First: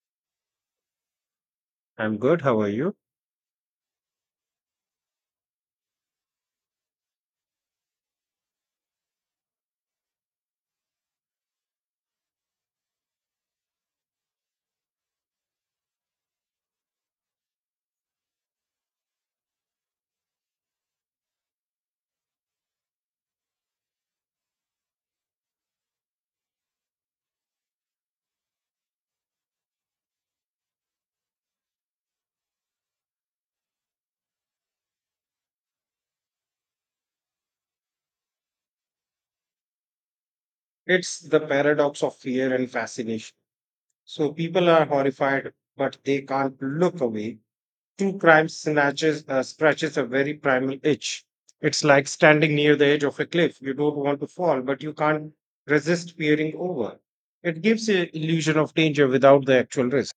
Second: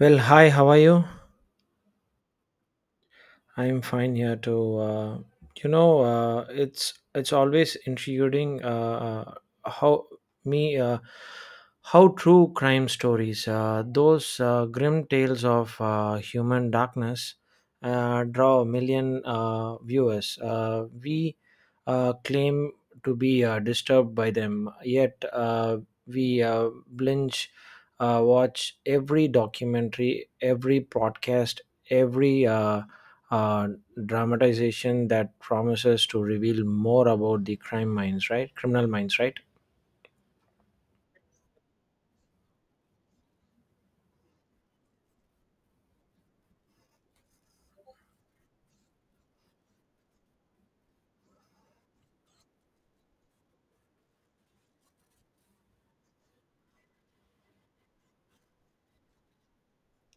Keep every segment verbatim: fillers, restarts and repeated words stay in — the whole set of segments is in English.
Well, hi, how are you? I'm good. How are you? I'm fine here too. Uh, you know, uh, it's it's always intriguing uh, uh, how me uh, how true crime stories, uh, those uh, grim tales of uh, human darkness, uh, draw a million uh, viewers. Uh, we uh, claim to be uh, disturbed by them, yet uh, we uh, blinge uh, watch every documentary, every podcast, every. Uh, uh, dramatization that promises to reveal more about the crime minds, right? Criminal minds, right? It's the paradox of fear and fascination. So people are horrified, but they can't look away. True crime snatches, uh, scratches a very primal itch. It's like standing near the edge of a cliff. You don't want to fall, but you can't resist peering over. It gives an illusion of danger without the actual risk.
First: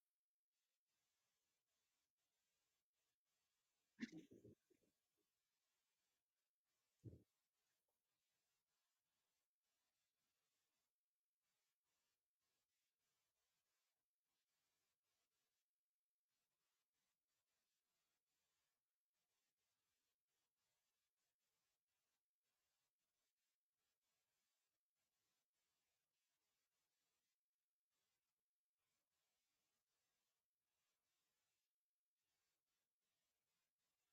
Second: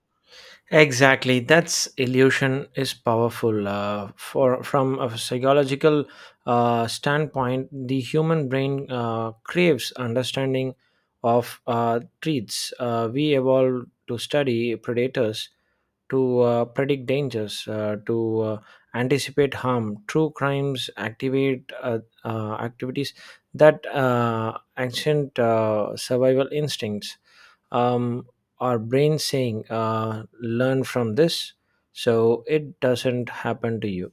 Exactly. That's illusion is powerful. Uh, for from a psychological uh, standpoint, the human brain uh, craves understanding of uh, treats. Uh, we evolved to study predators to uh, predict dangers, uh, to uh, anticipate harm. True crimes activate uh, uh, activities that uh, ancient uh, survival instincts. Um, our brain saying, uh, "Learn from this," so it doesn't happen to you.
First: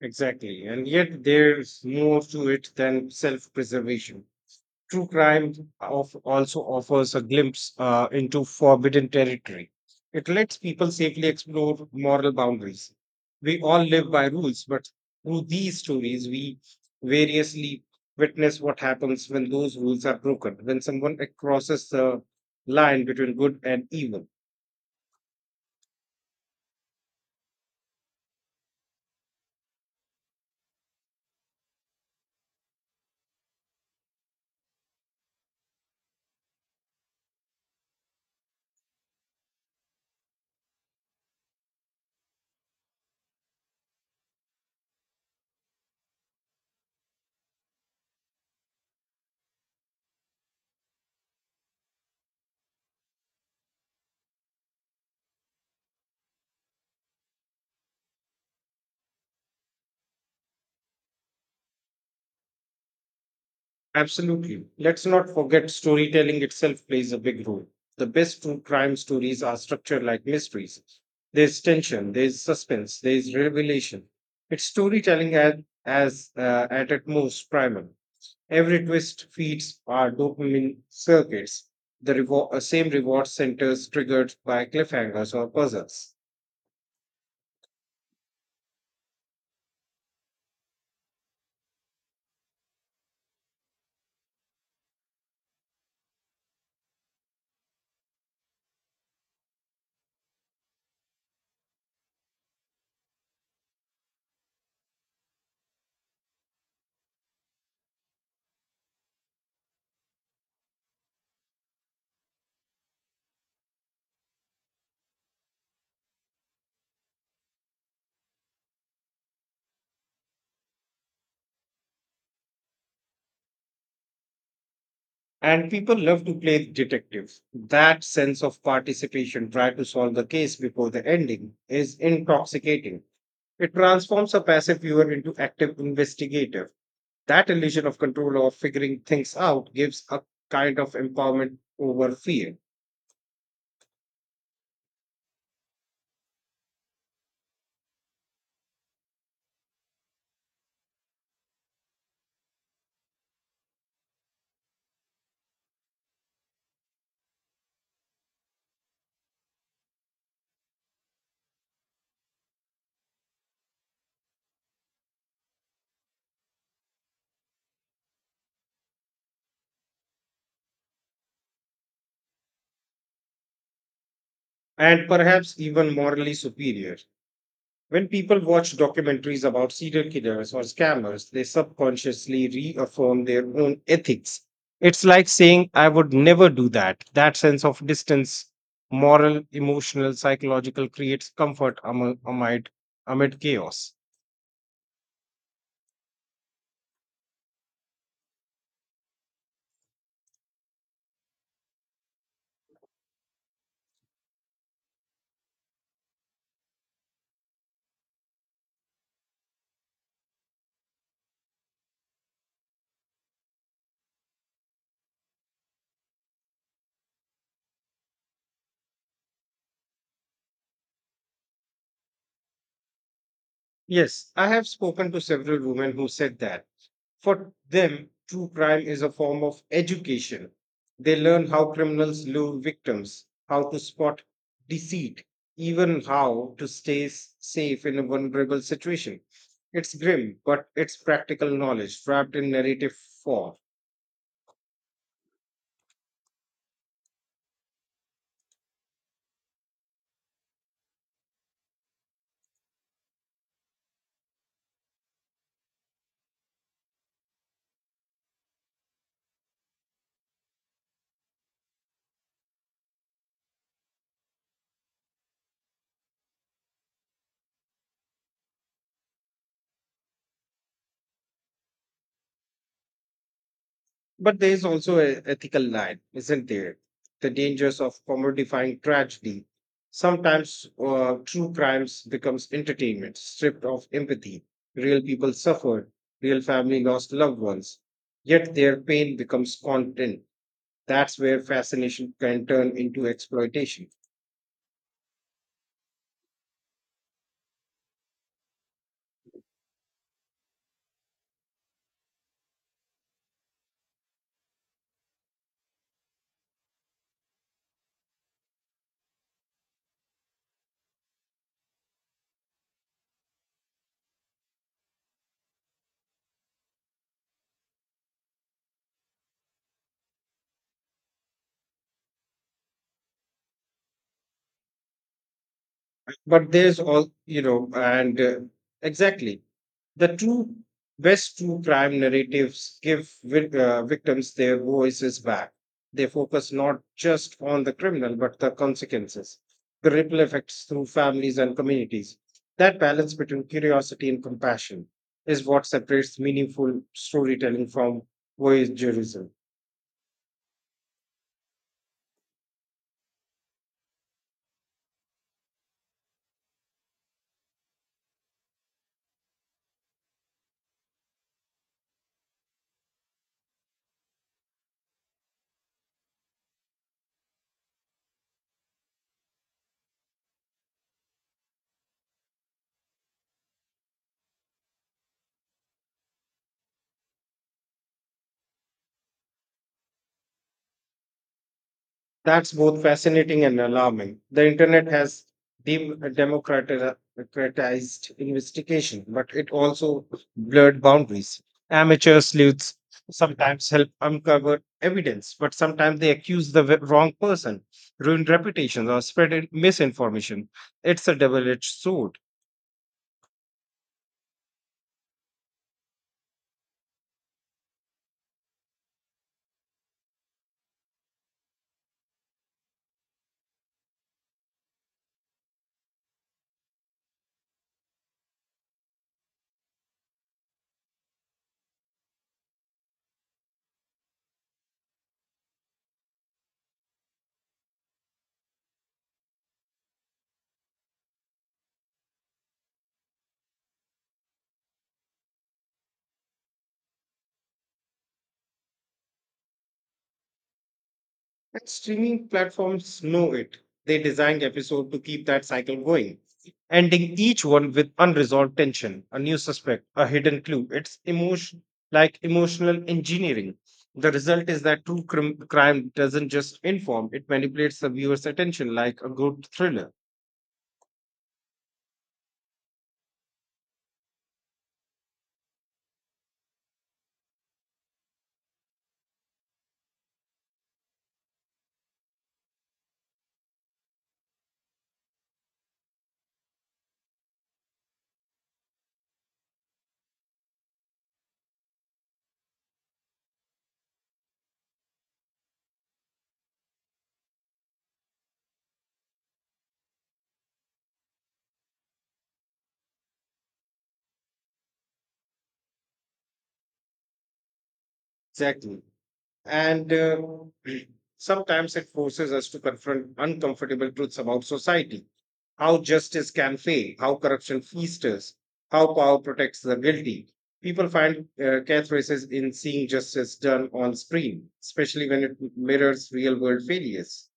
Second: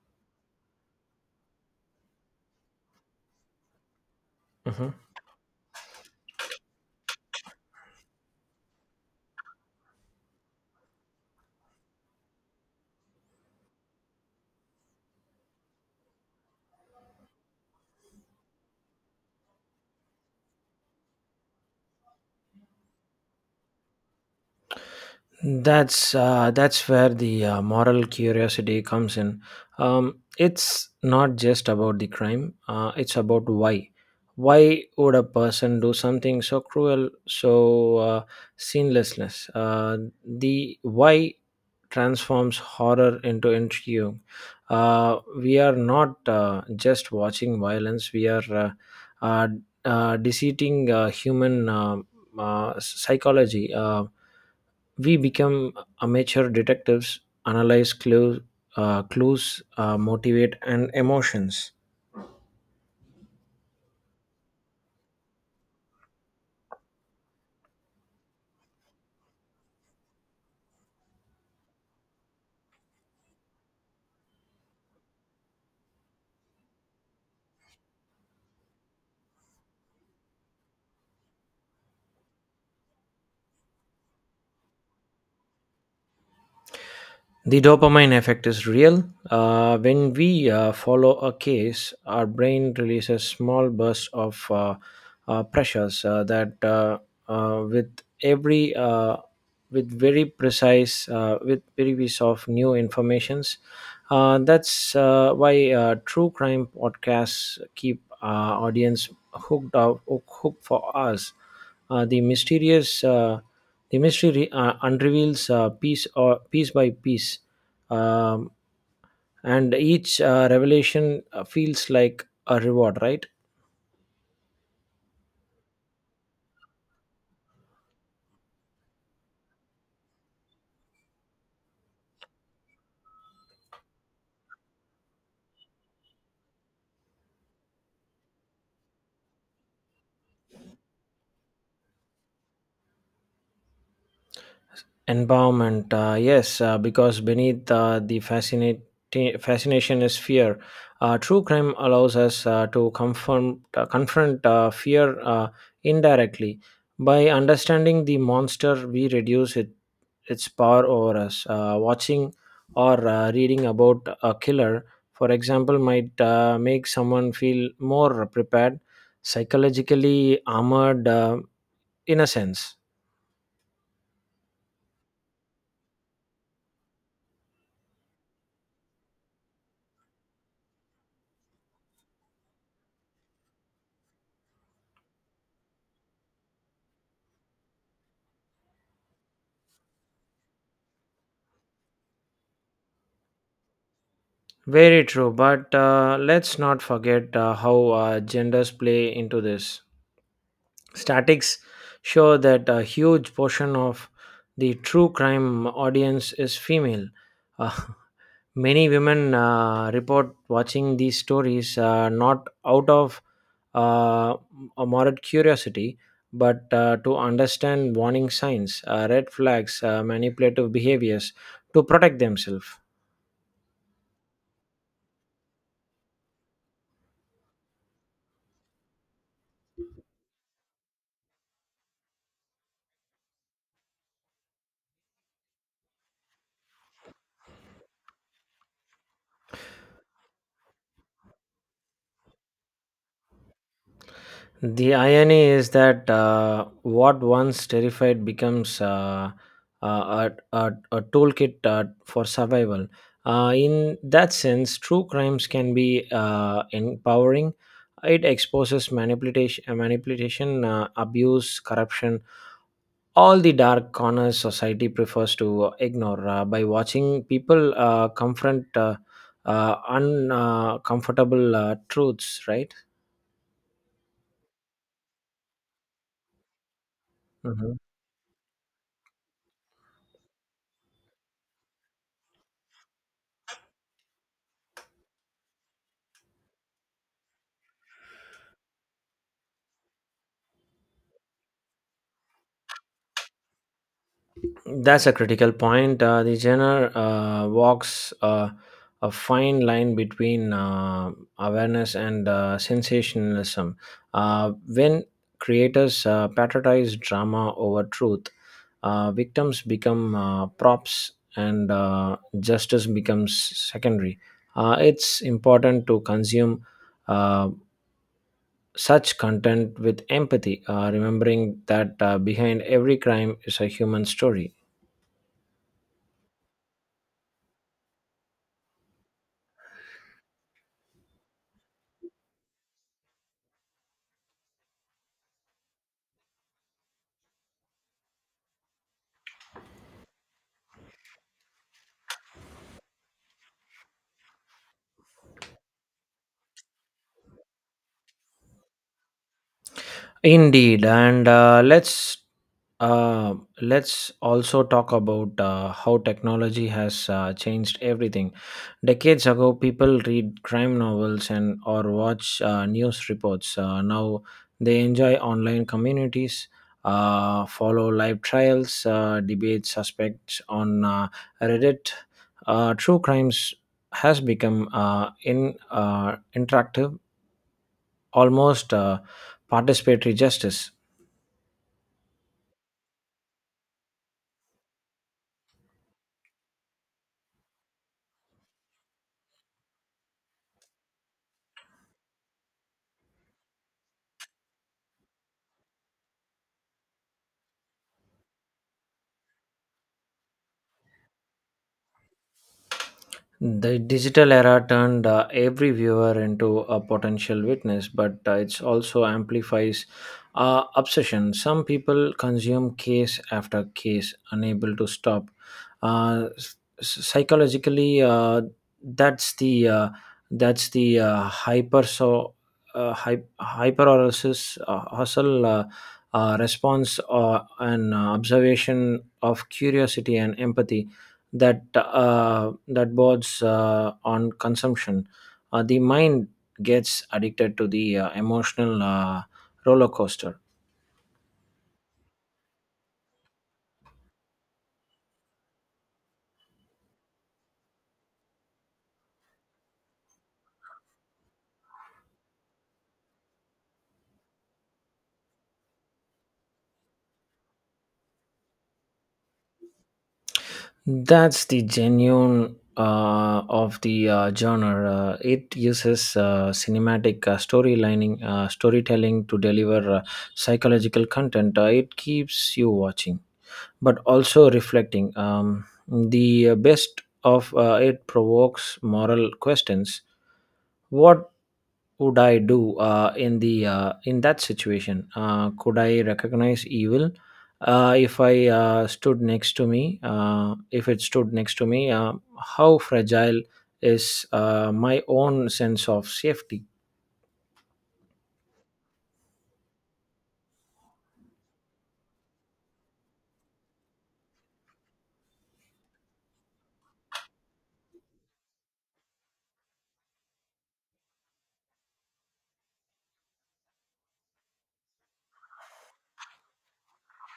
Exactly. And yet there's more to it than self preservation. Mhm. True crime of also offers a glimpse uh, into forbidden territory. It lets people safely explore moral boundaries. We all live by rules, but through these stories, we variously witness what happens when those rules are broken, when someone crosses the line between good and evil. That's uh, that's where the uh, moral curiosity comes in. Um, it's not just about the crime; uh, it's about why. Why would a person do something so cruel, so uh, sinlessness? Uh, the why transforms horror into intrigue. Uh, we are not uh, just watching violence; we are uh, uh, uh, deceiving uh, human uh, uh, psychology. Uh, we become amateur detectives, analyze clues, uh, clues uh, motivate, and emotions. Absolutely. Let's not forget storytelling itself plays a big role. The best true crime stories are structured like mysteries. There's tension, there's suspense, there's revelation. It's storytelling at, as uh, at its most primal. Every twist feeds our dopamine circuits, the revo- uh, same reward centers triggered by cliffhangers or puzzles. The dopamine effect is real. Uh, when we uh, follow a case, our brain releases small bursts of uh, uh, pressures uh, that, uh, uh, with every, uh, with very precise, uh, with very piece of new informations. Uh, that's uh, Why uh, true crime podcasts keep uh, audience hooked up, hooked for us. Uh, the mysterious uh, the mystery re- uh, unreveals uh, piece or piece by piece, um, and each uh, revelation uh, feels like a reward, right? And people love to play detectives. That sense of participation, try to solve the case before the ending, is intoxicating. It transforms a passive viewer into active investigator. That illusion of control or figuring things out gives a kind of empowerment over fear, Empowerment, uh, yes, uh, because beneath uh, the fascinate fascination is fear. Uh, true crime allows us uh, to confront uh, confront uh, fear uh, indirectly by understanding the monster. We reduce it its power over us. Uh, watching or uh, reading about a killer, for example, might uh, make someone feel more prepared, psychologically armored uh, in a sense. and perhaps even morally superior. When people watch documentaries about serial killers or scammers, they subconsciously reaffirm their own ethics. It's like saying, I would never do that. That sense of distance, moral, emotional, psychological, creates comfort among, amid, amid chaos. Very true, but uh, let's not forget uh, how uh, genders play into this. Statics show that a huge portion of the true crime audience is female. Uh, many women uh, report watching these stories uh, not out of uh, a morbid curiosity, but uh, to understand warning signs, uh, red flags, uh, manipulative behaviors to protect themselves. Yes, I have spoken to several women who said that for them, true crime is a form of education. They learn how criminals lure victims, how to spot deceit, even how to stay s- safe in a vulnerable situation. It's grim, but it's practical knowledge wrapped in narrative form. The irony is that uh, what once terrified becomes uh, a, a, a, a toolkit uh, for survival. Uh, in that sense, true crimes can be uh, empowering. It exposes manipulation, manipulation uh, abuse, corruption, all the dark corners society prefers to ignore uh, by watching people uh, confront uh, uh, uncomfortable uh, truths, right? But there is also an ethical line, isn't there? The Mhm. dangers of commodifying tragedy. Sometimes uh, true crimes becomes entertainment, stripped of empathy. Real people suffered, real family lost loved ones, yet their pain becomes content. That's where fascination can turn into exploitation. That's a critical point. Uh, the genre uh, walks uh, a fine line between uh, awareness and uh, sensationalism. Uh, when creators uh, patronize drama over truth, uh, victims become uh, props and uh, justice becomes secondary. Uh, it's important to consume uh, such content with empathy, uh, remembering that uh, behind every crime is a human story. But there's all, you know, and uh, exactly the true best true crime narratives give vic- uh, victims their voices back. They focus not just on the criminal but the consequences, the ripple effects through families and communities. That balance between curiosity and compassion is what separates meaningful storytelling from voyeurism. Indeed, and uh, let's uh, let's also talk about uh, how technology has uh, changed everything. Decades ago, people read crime novels and or watch uh, news reports. Uh, now they enjoy online communities, uh, follow live trials, uh, debate suspects on uh, Reddit. Uh, true crimes has become uh, in uh, interactive, almost uh, participatory justice. That's both fascinating and alarming. The internet has dem- democratized investigation, but it also blurred boundaries. Amateur sleuths sometimes help uncover evidence, but sometimes they accuse the w- wrong person, ruin reputations, or spread in- misinformation. It's a double edged sword. The digital era turned uh, every viewer into a potential witness, but uh, it also amplifies uh, obsession. Some people consume case after case, unable to stop. Uh, s- Psychologically, uh, that's the uh, that's the uh, hyper so uh, hyper uh, hustle uh, uh, response uh, and uh, observation of curiosity and empathy that uh, that borders uh, on consumption. Uh, the mind gets addicted to the uh, emotional uh, roller coaster. And streaming platforms know it. They designed episode to keep that cycle going, ending each one with unresolved tension, a new suspect, a hidden clue. It's emotion like emotional engineering. The result is that true crim- crime doesn't just inform; it manipulates the viewer's attention like a good thriller. That's the genuine uh, of the uh, genre. Uh, it uses uh, cinematic uh, storylining, uh, storytelling to deliver uh, psychological content. Uh, it keeps you watching, but also reflecting. Um, the uh, best of uh, it provokes moral questions. What would I do uh, in the uh, in that situation? Uh, could I recognize evil uh, if I uh, stood next to me? Uh, if it stood next to me, uh, how fragile is uh, my own sense of safety? Exactly. And uh, sometimes it forces us to confront uncomfortable truths about society, how justice can fail, how corruption festers, how power protects the guilty. People find uh, catharsis in seeing justice done on screen, especially when it mirrors real world failures.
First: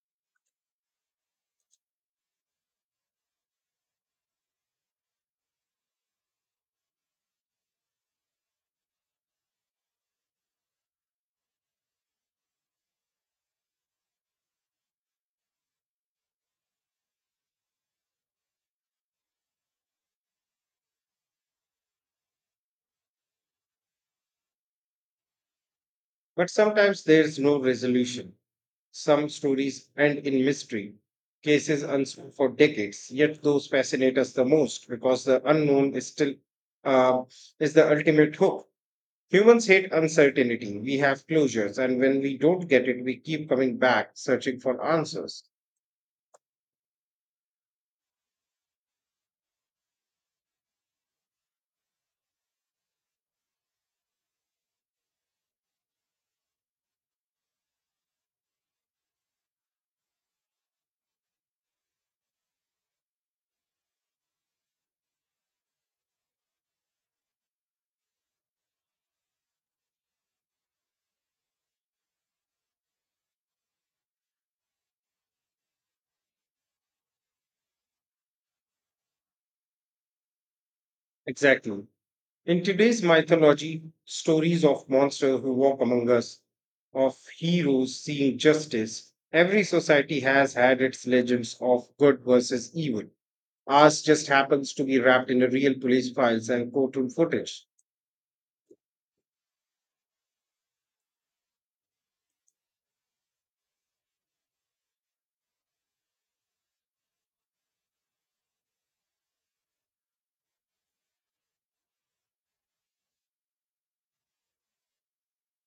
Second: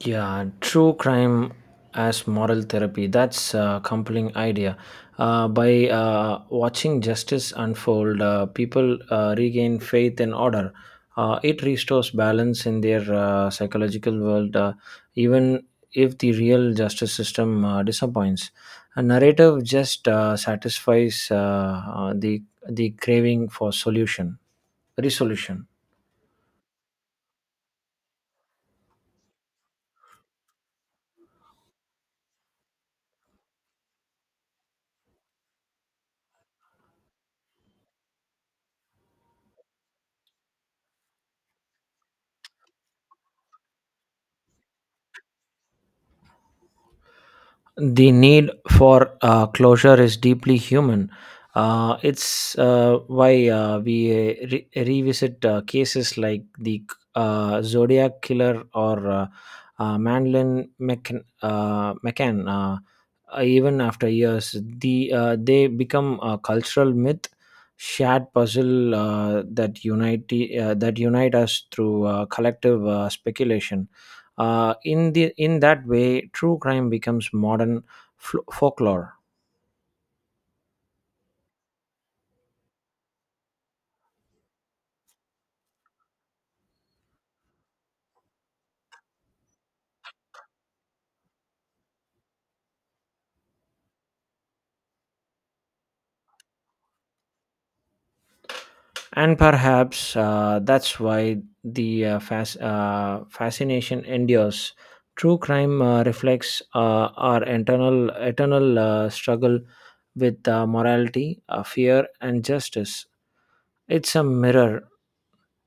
Yeah, true crime as moral therapy. That's a compelling idea. Uh, by uh, watching justice unfold, uh, people uh, regain faith and order. Uh, it restores balance in their uh, psychological world, uh, even if the real justice system uh, disappoints. A narrative just uh, satisfies uh, uh, the the craving for solution, resolution. But sometimes there's no resolution. Some stories end in mystery, cases unsolved for decades, yet those fascinate us the most because the unknown is still uh, is the ultimate hope. Humans hate uncertainty. We have closures, and when we don't get it, we keep coming back searching for answers. The need for uh, closure is deeply human. Uh, it's uh, why uh, we uh, re- revisit uh, cases like the uh, Zodiac killer or uh, uh, Mandolin McCann, uh, McCann uh, uh, even after years. The uh, they become a cultural myth, shared puzzle uh, that unite uh, that unite us through uh, collective uh, speculation. Uh, in the in that way, true crime becomes modern fl- folklore, Exactly. In today's mythology, stories of monsters who walk among us, of heroes seeing justice, every society has had its legends of good versus evil. Ours just happens to be wrapped in a real police files and courtroom footage. and perhaps uh, that's why the uh, fas- uh, fascination endures. True crime uh, reflects uh, our internal eternal uh, struggle with uh, morality, uh, fear, and justice. It's a mirror,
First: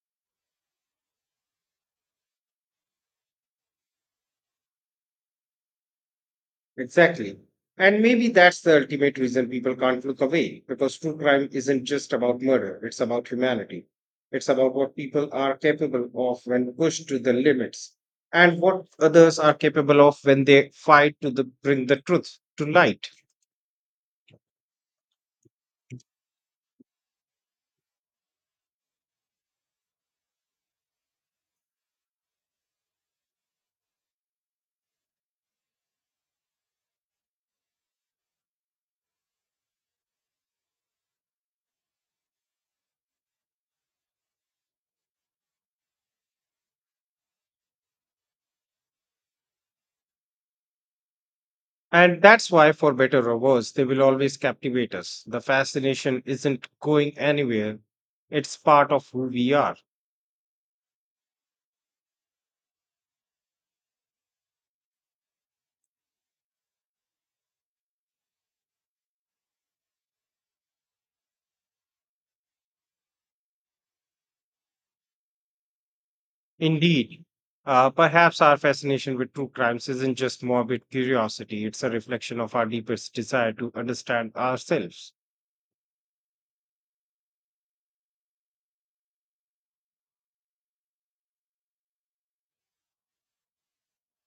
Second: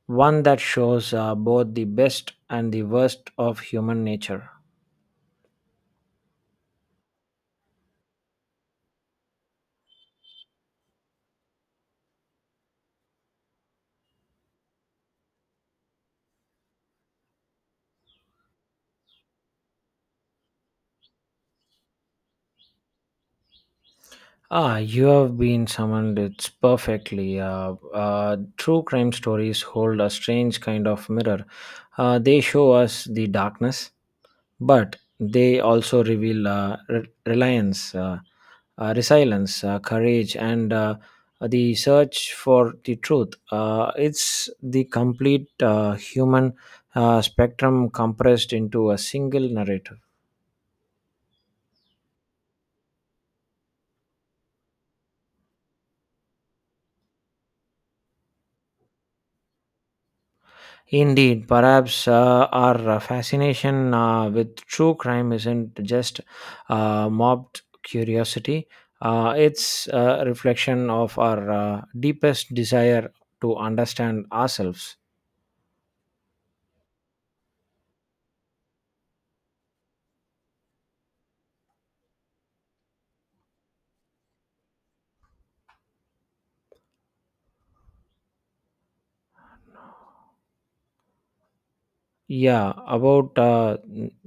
one that shows uh, both the best and the worst of human nature. Exactly. And maybe that's the ultimate reason people can't look away, because true crime isn't just about murder, it's about humanity. It's about what people are capable of when pushed to the limits, and what others are capable of when they fight to the, bring the truth to light. Ah, you have been summoned. It's perfectly. Uh, uh, true crime stories hold a strange kind of mirror. Uh, they show us the darkness, but they also reveal uh, re- reliance, uh, uh, resilience, uh, courage, and uh, the search for the truth. Uh, it's the complete uh, human uh, spectrum compressed into a single narrative. And that's why, for better or worse, they will always captivate us. The fascination isn't going anywhere, it's part of who we are. Indeed, perhaps uh, our uh, fascination uh, with true crime isn't just uh, mobbed curiosity, uh, it's a reflection of our uh, deepest desire to understand ourselves. Indeed, uh, perhaps our fascination with true crimes isn't just morbid curiosity, it's a reflection of our deepest desire to understand ourselves. Yeah, about uh,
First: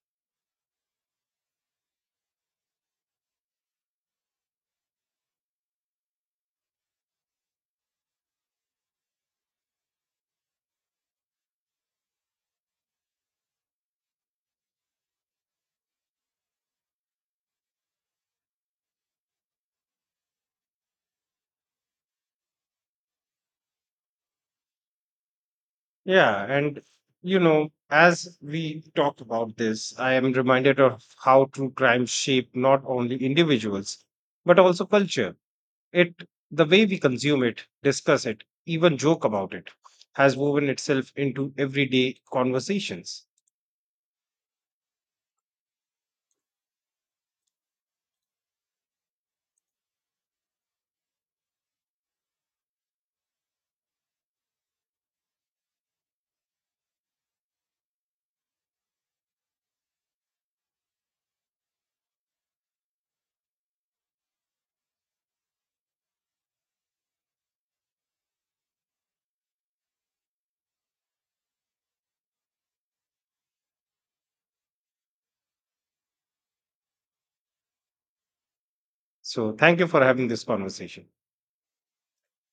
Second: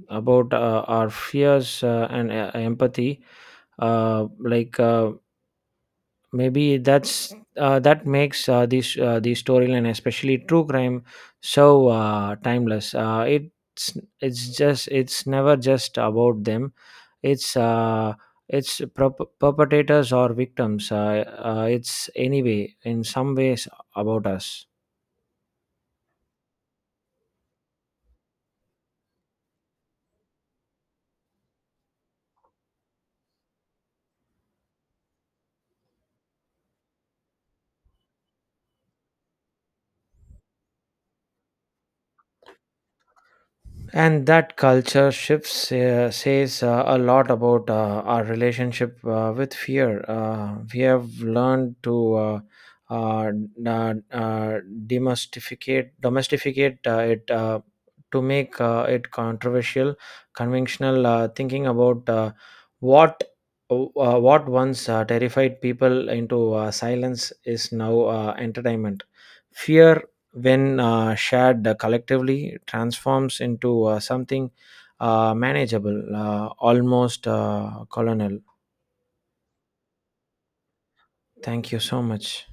about uh, our fears uh, and uh, empathy, uh, like uh, maybe that's uh, that makes uh, this uh, the storyline, especially true crime, so uh, timeless. Uh, it's it's just it's never just about them, it's uh, it's perp- perpetrators or victims, uh, uh, it's anyway in some ways about us. Yeah, and you know, as we talk about this, I am reminded of how true crime shape not only individuals but also culture. It the way we consume it, discuss it, even joke about it has woven itself into everyday conversations. And that culture shifts uh, says uh, a lot about uh, our relationship uh, with fear. Uh, we have learned to uh, uh, n- uh, uh, demystificate domestificate uh, it, uh, to make uh, it controversial, conventional uh, thinking about uh, what uh, what once uh, terrified people into uh, silence is now uh, entertainment. Fear when uh, shared uh, collectively transforms into uh, something uh, manageable, uh, almost uh, colonel. So, thank you for having this conversation. Thank you so much.